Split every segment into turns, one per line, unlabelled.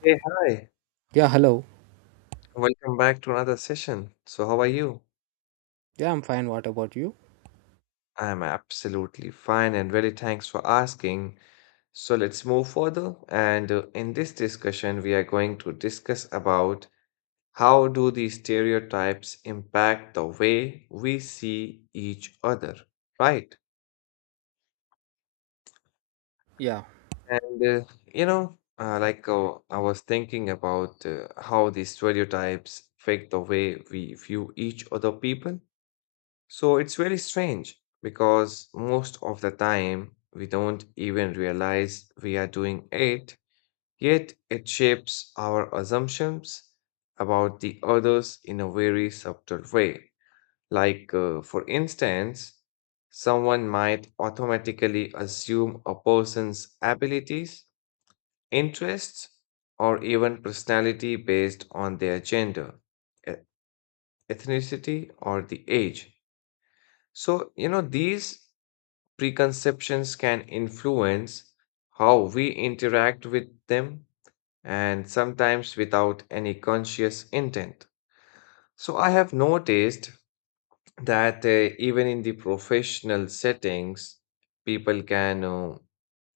Hey, hi.
Yeah, hello.
Welcome back to another session. So, how are you?
Yeah, I'm fine. What about you?
I'm absolutely fine and very thanks for asking. So, let's move further. And In this discussion, we are going to discuss about how do these stereotypes impact the way we see each other, right?
Yeah.
And you know, like I was thinking about how these stereotypes affect the way we view each other people. So it's very strange because most of the time we don't even realize we are doing it, yet it shapes our assumptions about the others in a very subtle way. For instance, someone might automatically assume a person's abilities, interests, or even personality based on their gender, e- ethnicity, or the age. So, you know, these preconceptions can influence how we interact with them, and sometimes without any conscious intent. So, I have noticed that even in the professional settings, people can,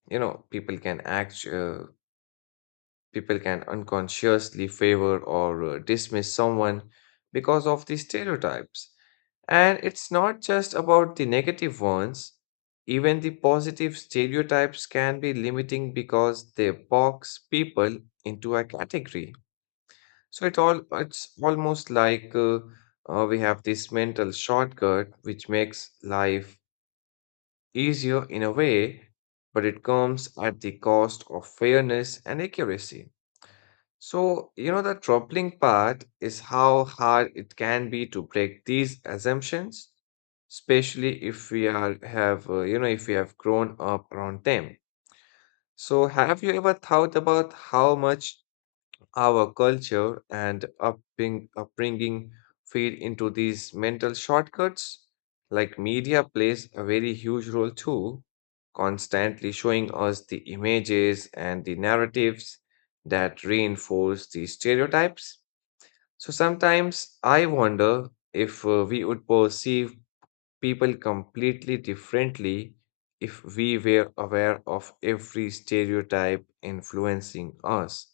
you know, people can act, people can unconsciously favor or dismiss someone because of these stereotypes. And it's not just about the negative ones, even the positive stereotypes can be limiting because they box people into a category. It's almost like we have this mental shortcut which makes life easier in a way, but it comes at the cost of fairness and accuracy. So, you know, the troubling part is how hard it can be to break these assumptions, especially if we are have, you know, if we have grown up around them. So, have you ever thought about how much our culture and upbringing feed into these mental shortcuts? Like, media plays a very huge role too, constantly showing us the images and the narratives that reinforce these stereotypes. So sometimes I wonder if we would perceive people completely differently if we were aware of every stereotype influencing us.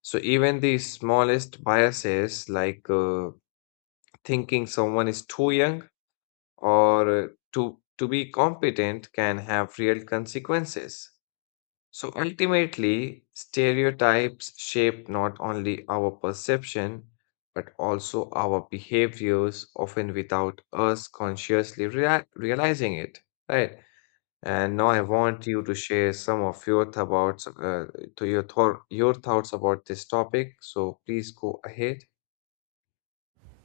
So even the smallest biases, like thinking someone is too young or to be competent, can have real consequences. So ultimately, stereotypes shape not only our perception but also our behaviors, often without us consciously realizing it. Right. And now I want you to share some of your thoughts, your thoughts about this topic. So please go ahead.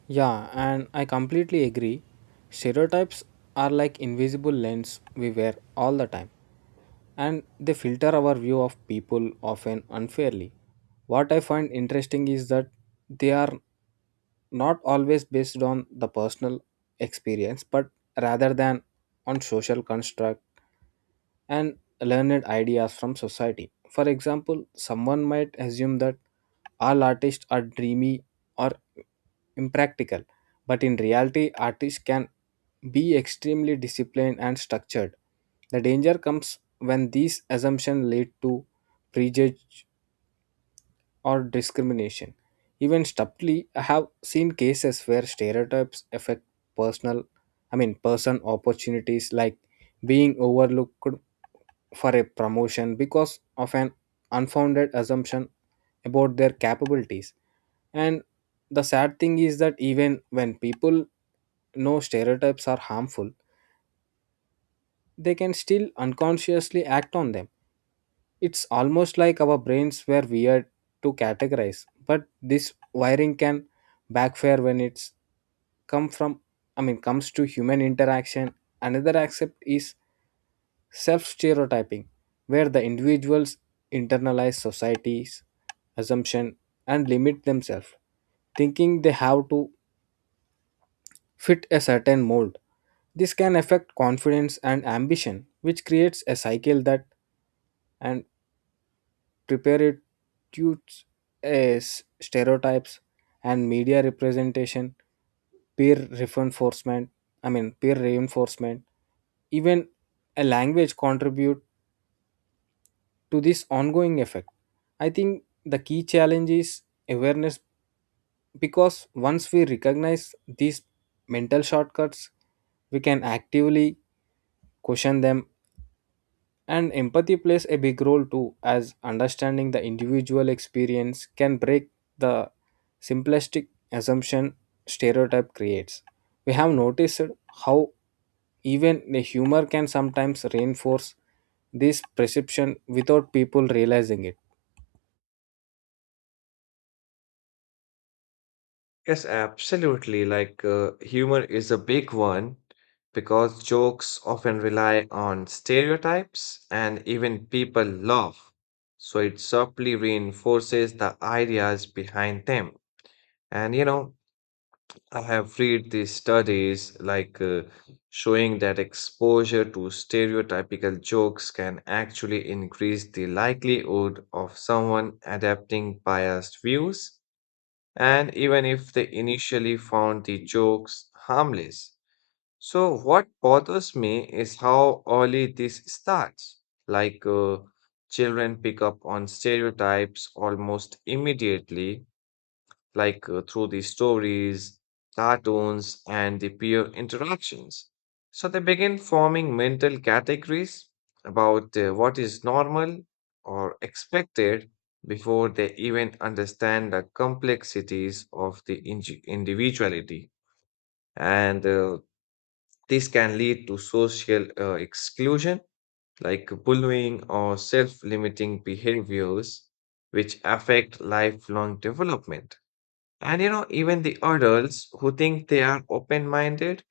Yeah, and I completely agree. Stereotypes are like invisible lens we wear all the time, and they filter our view of people often unfairly. What I find interesting is that they are not always based on the personal experience, but rather than on social construct and learned ideas from society. For example, someone might assume that all artists are dreamy or impractical, but in reality, artists can be extremely disciplined and structured. The danger comes when these assumptions lead to prejudice or discrimination. Even subtly, I have seen cases where stereotypes affect personal, person opportunities like being overlooked for a promotion because of an unfounded assumption about their capabilities. And the sad thing is that even when people know stereotypes are harmful, they can still unconsciously act on them. It's almost like our brains were weird to categorize, but this wiring can backfire when it's come from I mean comes to human interaction. Another aspect is self stereotyping, where the individuals internalize society's assumption and limit themselves, thinking they have to fit a certain mold. This can affect confidence and ambition, which creates a cycle that and preparatutes as stereotypes and media representation, peer reinforcement, peer reinforcement, even a language contribute to this ongoing effect. I think the key challenge is awareness, because once we recognize these mental shortcuts, we can actively question them, and empathy plays a big role too, as understanding the individual experience can break the simplistic assumption stereotype creates. We have noticed how even the humor can sometimes reinforce this perception without people realizing it.
Yes, absolutely. Like, humor is a big one because jokes often rely on stereotypes and even people laugh. So it subtly reinforces the ideas behind them. And you know, I have read these studies like showing that exposure to stereotypical jokes can actually increase the likelihood of someone adapting biased views, and even if they initially found the jokes harmless. So, what bothers me is how early this starts. Like, children pick up on stereotypes almost immediately, like through the stories, cartoons, and the peer interactions. So they begin forming mental categories about what is normal or expected before they even understand the complexities of the individuality. And This can lead to social exclusion, like bullying or self limiting behaviors, which affect lifelong development. And you know, even the adults who think they are open minded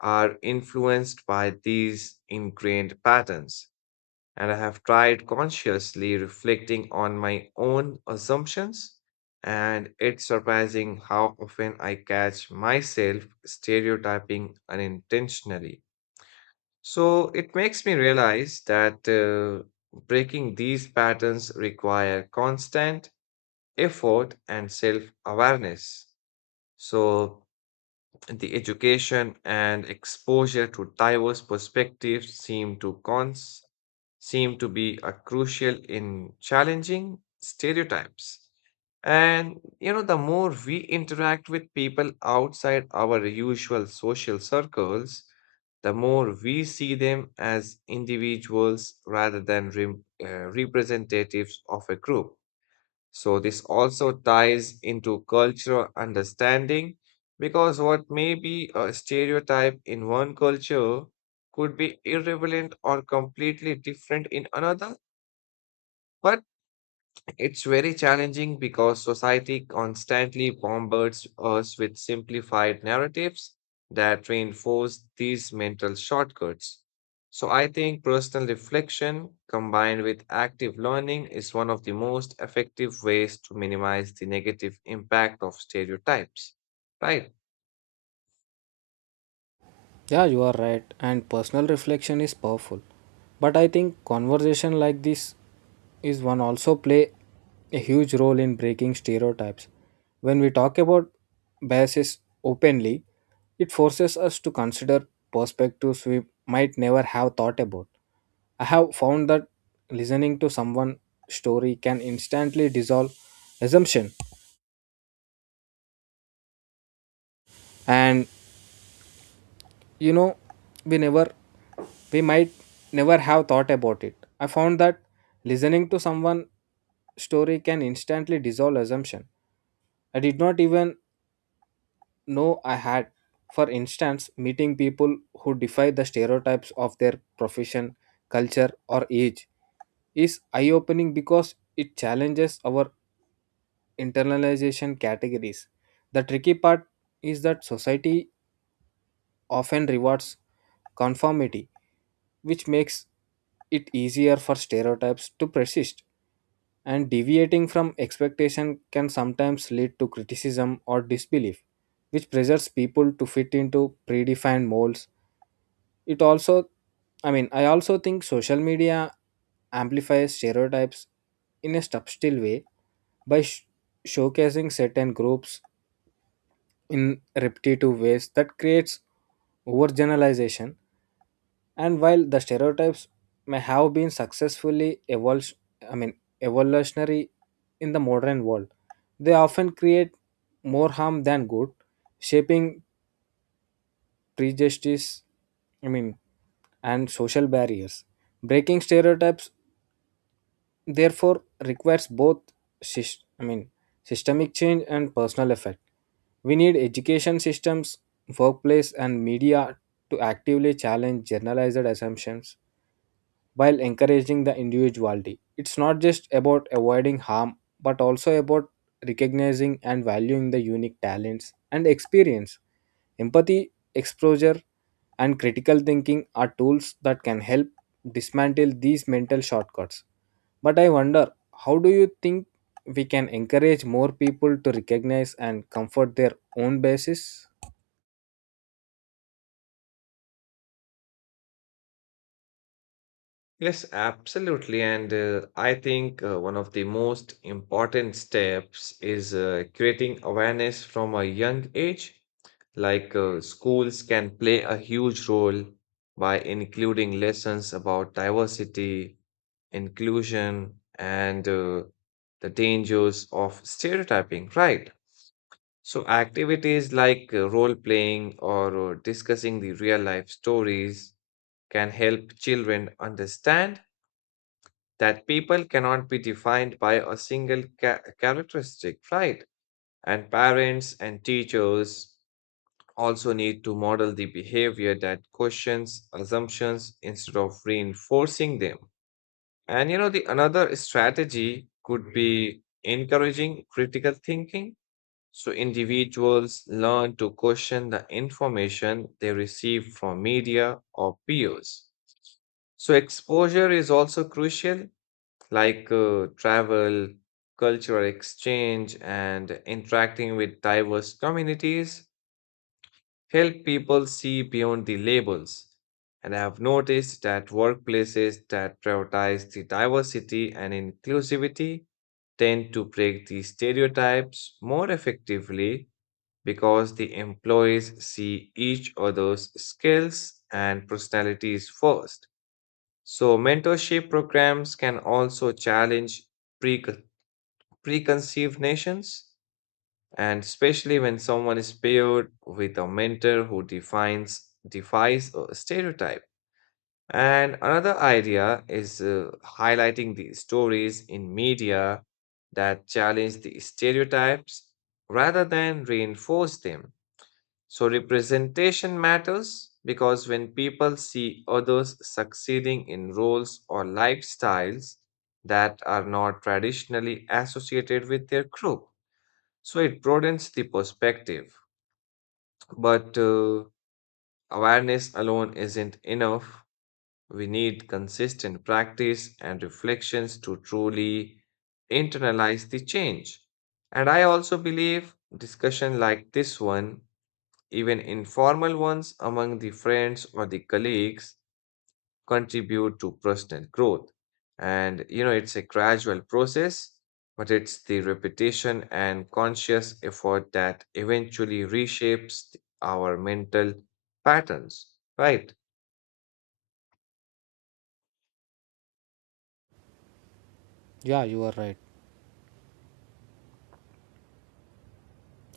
are influenced by these ingrained patterns. And I have tried consciously reflecting on my own assumptions. And it's surprising how often I catch myself stereotyping unintentionally. So it makes me realize that breaking these patterns require constant effort and self awareness. So the education and exposure to diverse perspectives seem to be a crucial in challenging stereotypes. And you know, the more we interact with people outside our usual social circles, the more we see them as individuals rather than representatives of a group. So, this also ties into cultural understanding because what may be a stereotype in one culture could be irrelevant or completely different in another. But it's very challenging because society constantly bombards us with simplified narratives that reinforce these mental shortcuts. So, I think personal reflection combined with active learning is one of the most effective ways to minimize the negative impact of stereotypes, right?
Yeah, you are right, and personal reflection is powerful. But I think conversation like this is one also play a huge role in breaking stereotypes. When we talk about biases openly, it forces us to consider perspectives we might never have thought about. I have found that listening to someone's story can instantly dissolve assumption, and you know we never we might never have thought about it. I found that listening to someone story can instantly dissolve assumption I did not even know I had. For instance, meeting people who defy the stereotypes of their profession, culture, or age is eye opening, because it challenges our internalization categories. The tricky part is that society often rewards conformity, which makes it easier for stereotypes to persist. And deviating from expectation can sometimes lead to criticism or disbelief, which pressures people to fit into predefined molds. It also, I mean, I also think social media amplifies stereotypes in a subtle way by showcasing certain groups in repetitive ways that creates overgeneralization. And while the stereotypes may have been successfully I mean, evolutionary in the modern world, they often create more harm than good, shaping prejudice, I mean, and social barriers. Breaking stereotypes, therefore, requires both, sys- I mean, systemic change and personal effect. We need education systems, workplace, and media to actively challenge generalized assumptions while encouraging the individuality. It's not just about avoiding harm, but also about recognizing and valuing the unique talents and experience. Empathy, exposure, and critical thinking are tools that can help dismantle these mental shortcuts. But I wonder, how do you think we can encourage more people to recognize and comfort their own basis?
Yes, absolutely. And I think One of the most important steps is creating awareness from a young age. Like, schools can play a huge role by including lessons about diversity, inclusion, and the dangers of stereotyping, right? So, activities like role playing or discussing the real life stories can help children understand that people cannot be defined by a single characteristic, right? And parents and teachers also need to model the behavior that questions assumptions instead of reinforcing them. And you know, the another strategy could be encouraging critical thinking. So individuals learn to question the information they receive from media or peers. So exposure is also crucial, like travel, cultural exchange, and interacting with diverse communities help people see beyond the labels. And I have noticed that workplaces that prioritize the diversity and inclusivity tend to break the stereotypes more effectively because the employees see each other's skills and personalities first. So, mentorship programs can also challenge preconceptions preconceived nations, and especially when someone is paired with a mentor who defines defies a stereotype. And another idea is highlighting the stories in media that challenge the stereotypes rather than reinforce them. So representation matters because when people see others succeeding in roles or lifestyles that are not traditionally associated with their group, so it broadens the perspective. But Awareness alone isn't enough. We need consistent practice and reflections to truly internalize the change. And I also believe discussion like this one, even informal ones among the friends or the colleagues, contribute to personal growth. And you know, it's a gradual process, but it's the repetition and conscious effort that eventually reshapes our mental patterns, right?
Yeah, you are right.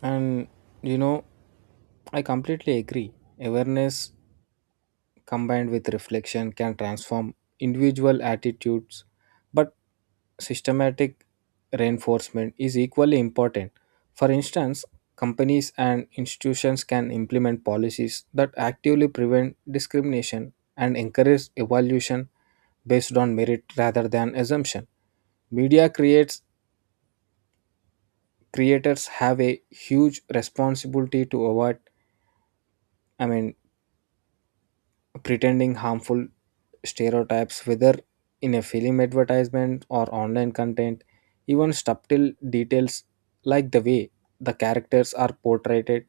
And you know, I completely agree. Awareness combined with reflection can transform individual attitudes, but systematic reinforcement is equally important. For instance, companies and institutions can implement policies that actively prevent discrimination and encourage evaluation based on merit rather than assumption. Media creates creators have a huge responsibility to avoid, I mean pretending harmful stereotypes, whether in a film advertisement or online content. Even subtle details like the way the characters are portrayed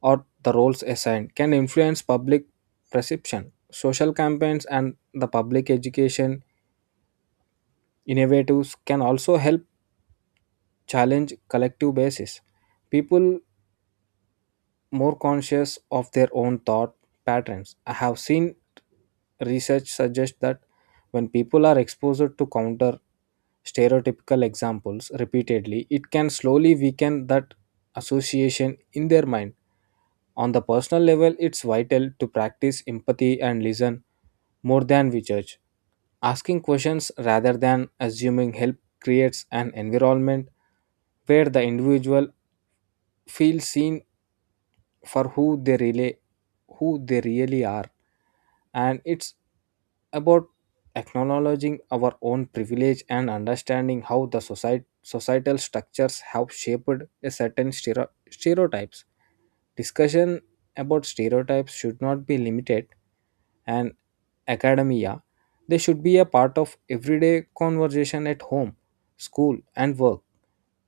or the roles assigned can influence public perception. Social campaigns and the public education innovatives can also help challenge collective basis. People more conscious of their own thought patterns. I have seen research suggest that when people are exposed to counter stereotypical examples repeatedly, it can slowly weaken that association in their mind. On the personal level, it's vital to practice empathy and listen more than we judge. Asking questions rather than assuming help creates an environment where the individual feels seen for who they really are. And it's about acknowledging our own privilege and understanding how societal structures have shaped a certain stereotypes. Discussion about stereotypes should not be limited and academia, they should be a part of everyday conversation at home, school and work.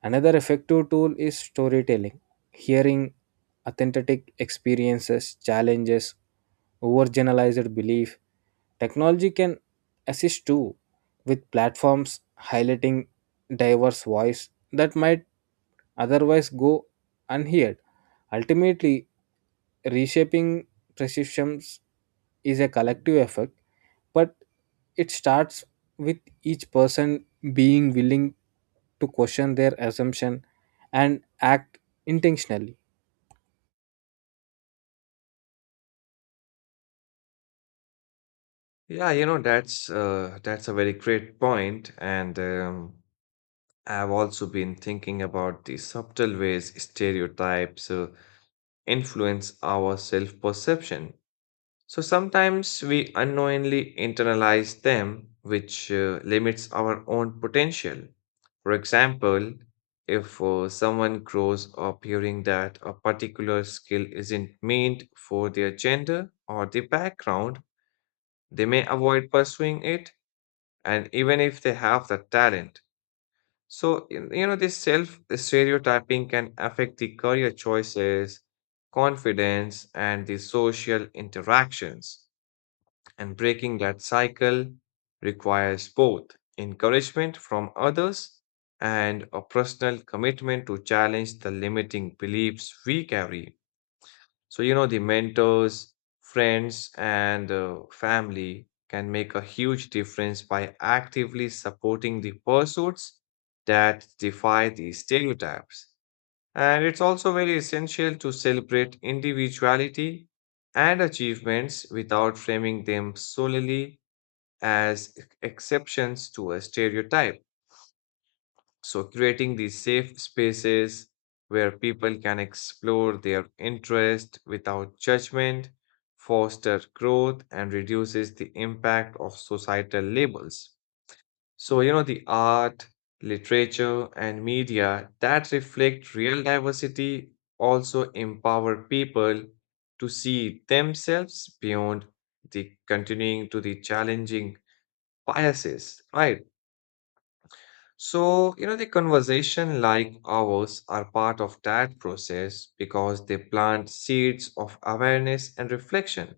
Another effective tool is storytelling, hearing authentic experiences, challenges, overgeneralized belief. Technology can assist too, with platforms highlighting diverse voice that might otherwise go unheard. Ultimately, reshaping perceptions is a collective effort, but it starts with each person being willing to question their assumption and act intentionally.
Yeah, you know, that's a very great point, point. And I've also been thinking about the subtle ways stereotypes influence our self-perception. So sometimes we unknowingly internalize them, which limits our own potential. For example, if someone grows up hearing that a particular skill isn't meant for their gender or their background, they may avoid pursuing it, and even if they have the talent. So, you know, this self stereotyping can affect the career choices, confidence, and the social interactions. And breaking that cycle requires both encouragement from others and a personal commitment to challenge the limiting beliefs we carry. So, you know, the mentors, friends, and family can make a huge difference by actively supporting the pursuits that defy the stereotypes. And it's also very essential to celebrate individuality and achievements without framing them solely as exceptions to a stereotype. So, creating these safe spaces where people can explore their interest without judgment foster growth and reduces the impact of societal labels. So, you know, the art, literature, and media that reflect real diversity also empower people to see themselves beyond the continuing to the challenging biases, right? So, you know, the conversation like ours are part of that process because they plant seeds of awareness and reflection.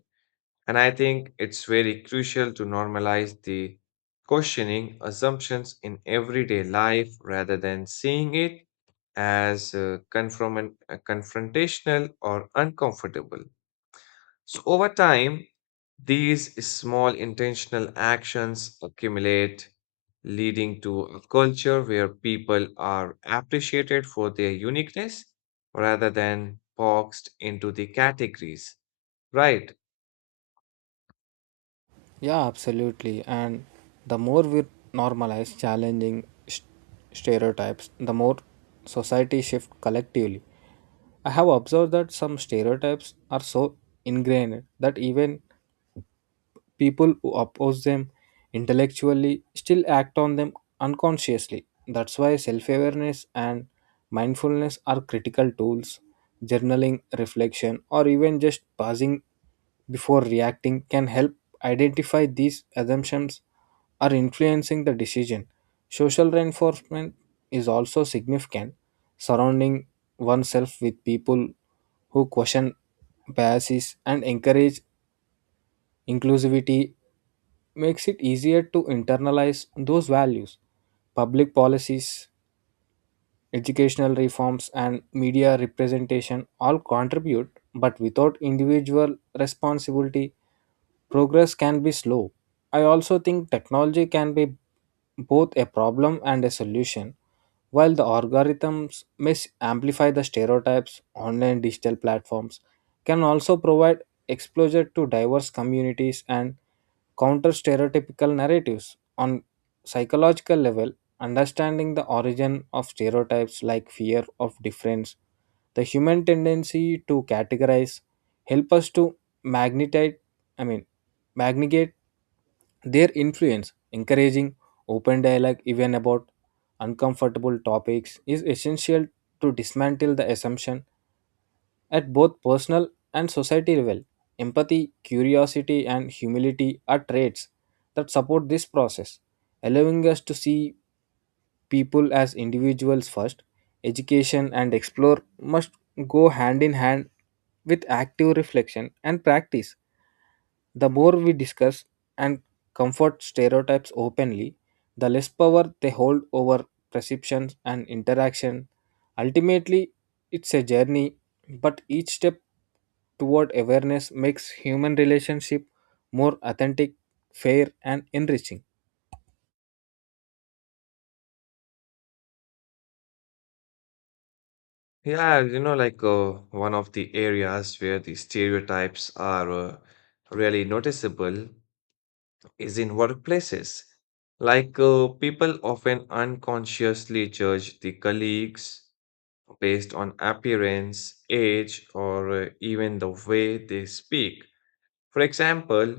And I think it's very crucial to normalize the questioning assumptions in everyday life rather than seeing it as confrontational or uncomfortable. So over time, these small intentional actions accumulate, leading to a culture where people are appreciated for their uniqueness rather than boxed into the categories. Right.
Yeah, absolutely. And the more we normalize challenging stereotypes, the more society shift collectively. I have observed that some stereotypes are so ingrained that even people who oppose them intellectually still act on them unconsciously. That's why self awareness and mindfulness are critical tools. Journaling, reflection, or even just pausing before reacting can help identify these assumptions are influencing the decision. Social reinforcement is also significant. Surrounding oneself with people who question biases and encourage inclusivity makes it easier to internalize those values. Public policies, educational reforms, and media representation all contribute, but without individual responsibility, progress can be slow. I also think technology can be both a problem and a solution. While the algorithms may amplify the stereotypes, online digital platforms can also provide exposure to diverse communities and counter stereotypical narratives. On psychological level, understanding the origin of stereotypes, like fear of difference, the human tendency to categorize, help us to magnetize, I mean, magnate their influence. Encouraging open dialogue even about uncomfortable topics is essential to dismantle the assumption at both personal and society level. Empathy, curiosity, and humility are traits that support this process, allowing us to see people as individuals first. Education and explore must go hand in hand with active reflection and practice. The more we discuss and comfort stereotypes openly, the less power they hold over perceptions and interaction. Ultimately, it's a journey, but each step toward awareness makes human relationship more authentic, fair, and enriching.
Yeah, you know, like one of the areas where the stereotypes are really noticeable is in workplaces. Like, people often unconsciously judge the colleagues based on appearance, age, or even the way they speak. For example,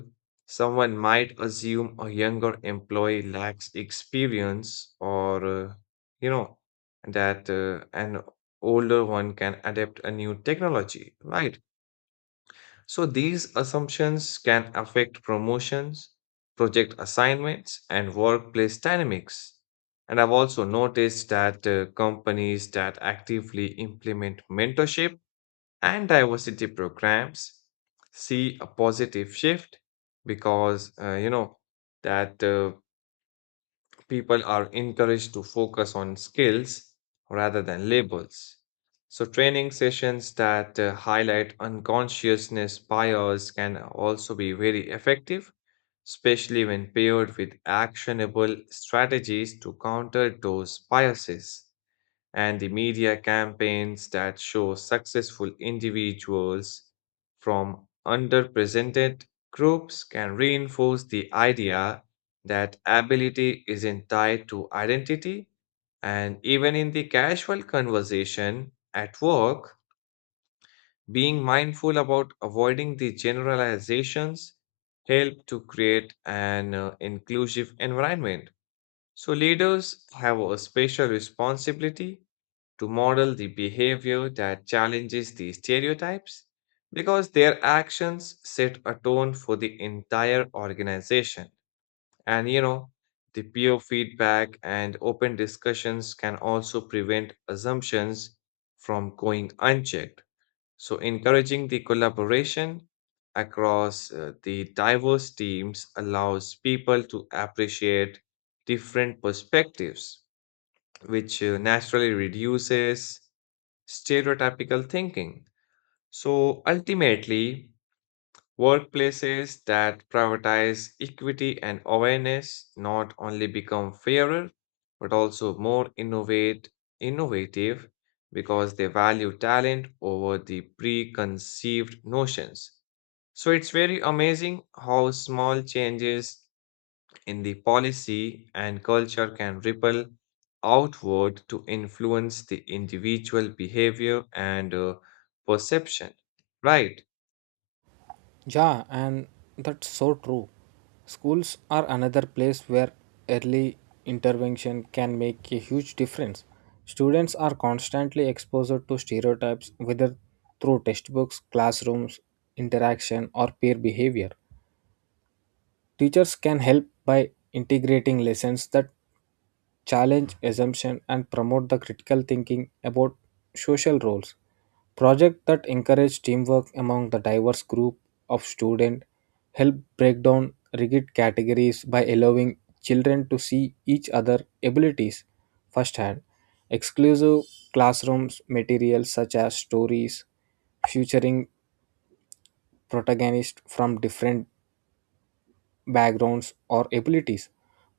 someone might assume a younger employee lacks experience or, you know, that an older one can adapt a new technology, right? So these assumptions can affect promotions, project assignments, and workplace dynamics. And I've also noticed that companies that actively implement mentorship and diversity programs see a positive shift because, you know, that people are encouraged to focus on skills rather than labels. So, training sessions that highlight unconsciousness bias can also be very effective, especially when paired with actionable strategies to counter those biases, and the media campaigns that show successful individuals from underrepresented groups can reinforce the idea that ability isn't tied to identity. And even in the casual conversation at work, being mindful about avoiding the generalizations help to create an inclusive environment. So leaders have a special responsibility to model the behavior that challenges these stereotypes because their actions set a tone for the entire organization. And you know, the peer feedback and open discussions can also prevent assumptions from going unchecked. So, encouraging the collaboration across the diverse teams allows people to appreciate different perspectives, which naturally reduces stereotypical thinking. So ultimately, workplaces that prioritize equity and awareness not only become fairer, but also more innovative because they value talent over the preconceived notions. So it's very amazing how small changes in the policy and culture can ripple outward to influence the individual behavior and perception. Right.
Yeah, and that's so true. Schools are another place where early intervention can make a huge difference. Students are constantly exposed to stereotypes, whether through textbooks, classrooms, interaction, or peer behavior. Teachers can help by integrating lessons that challenge assumption and promote the critical thinking about social roles. Projects that encourage teamwork among the diverse group of students help break down rigid categories by allowing children to see each other abilities firsthand. Exclusive classrooms materials, such as stories featuring protagonists from different backgrounds, or abilities,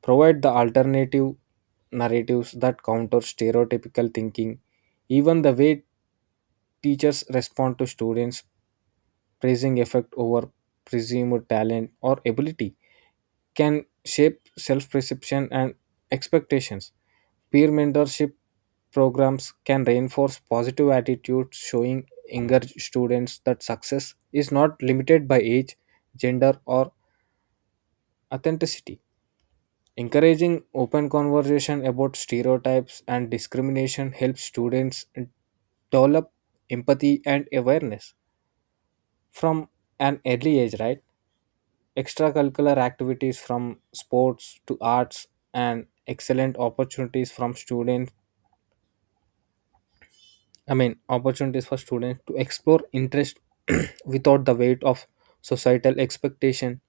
provide the alternative narratives that counter stereotypical thinking. Even the way teachers respond to students, praising effect over presumed talent or ability, can shape self perception and expectations. Peer mentorship programs can reinforce positive attitudes, showing younger students that success is not limited by age, gender, or authenticity. Encouraging open conversation about stereotypes and discrimination helps students develop empathy and awareness from an early age, right? Extracurricular activities from sports to arts and excellent opportunities from students, I mean, opportunities for students to explore interest without the weight of societal expectation.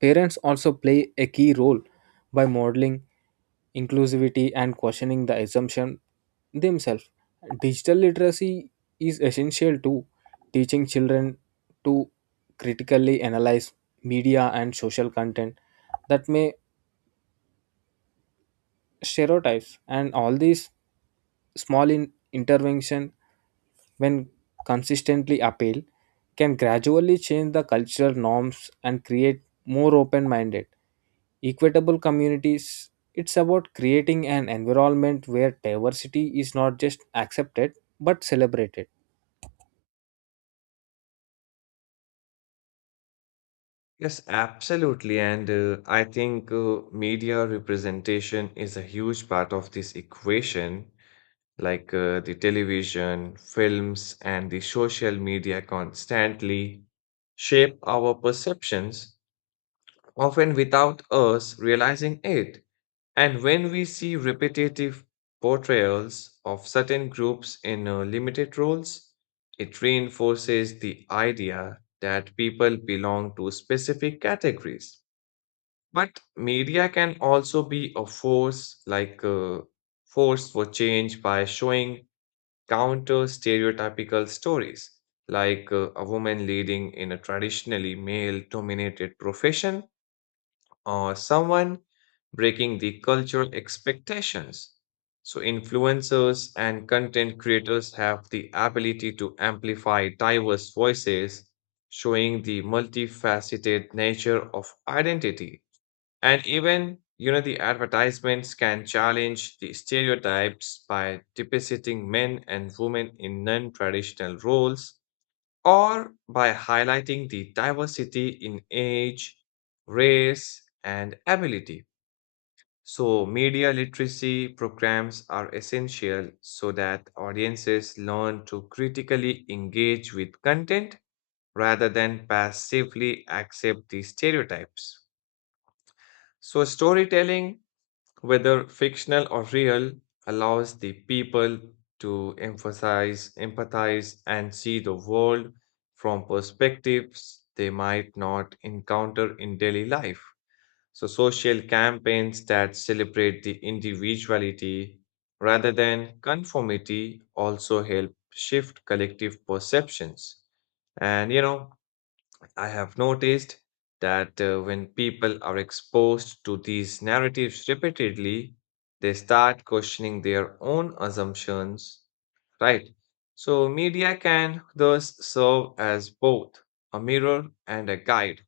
Parents also play a key role by modeling inclusivity and questioning the assumption themselves. Digital literacy is essential to teaching children to critically analyze media and social content that may stereotypes. And all these small intervention, when consistently appealed, can gradually change the cultural norms and create more open minded, equitable communities. It's about creating an environment where diversity is not just accepted but celebrated.
Yes, absolutely. And I think Media representation is a huge part of this equation, like the television, films, and the social media constantly shape our perceptions, often without us realizing it. And when we see repetitive portrayals of certain groups in limited roles, it reinforces the idea that people belong to specific categories. But media can also be a force, like a force for change, by showing counter stereotypical stories, like a woman leading in a traditionally male dominated profession or someone breaking the cultural expectations. So, influencers and content creators have the ability to amplify diverse voices, showing the multifaceted nature of identity. And even, you know, the advertisements can challenge the stereotypes by depicting men and women in non traditional roles or by highlighting the diversity in age, race, and ability. So, media literacy programs are essential so that audiences learn to critically engage with content rather than passively accept the stereotypes. So, storytelling, whether fictional or real, allows the people to emphasize, empathize, and see the world from perspectives they might not encounter in daily life. So, social campaigns that celebrate the individuality rather than conformity also help shift collective perceptions. And you know, I have noticed that when people are exposed to these narratives repeatedly, they start questioning their own assumptions, right? So, media can thus serve as both a mirror and a guide,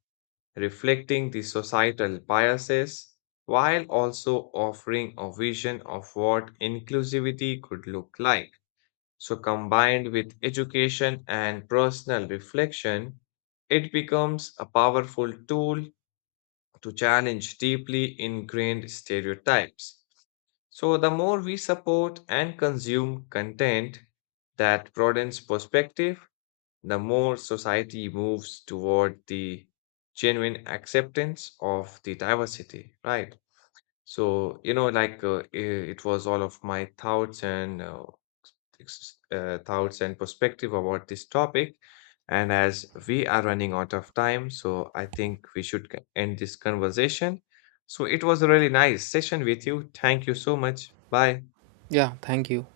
reflecting the societal biases while also offering a vision of what inclusivity could look like. So, combined with education and personal reflection, it becomes a powerful tool to challenge deeply ingrained stereotypes. So, the more we support and consume content that broadens perspective, the more society moves toward the genuine acceptance of the diversity, right? So, you know, like it was all of my thoughts and thoughts and perspective about this topic. And as we are running out of time, so I think we should end this conversation. So it was a really nice session with you. Thank you so much. Bye.
Yeah, thank you.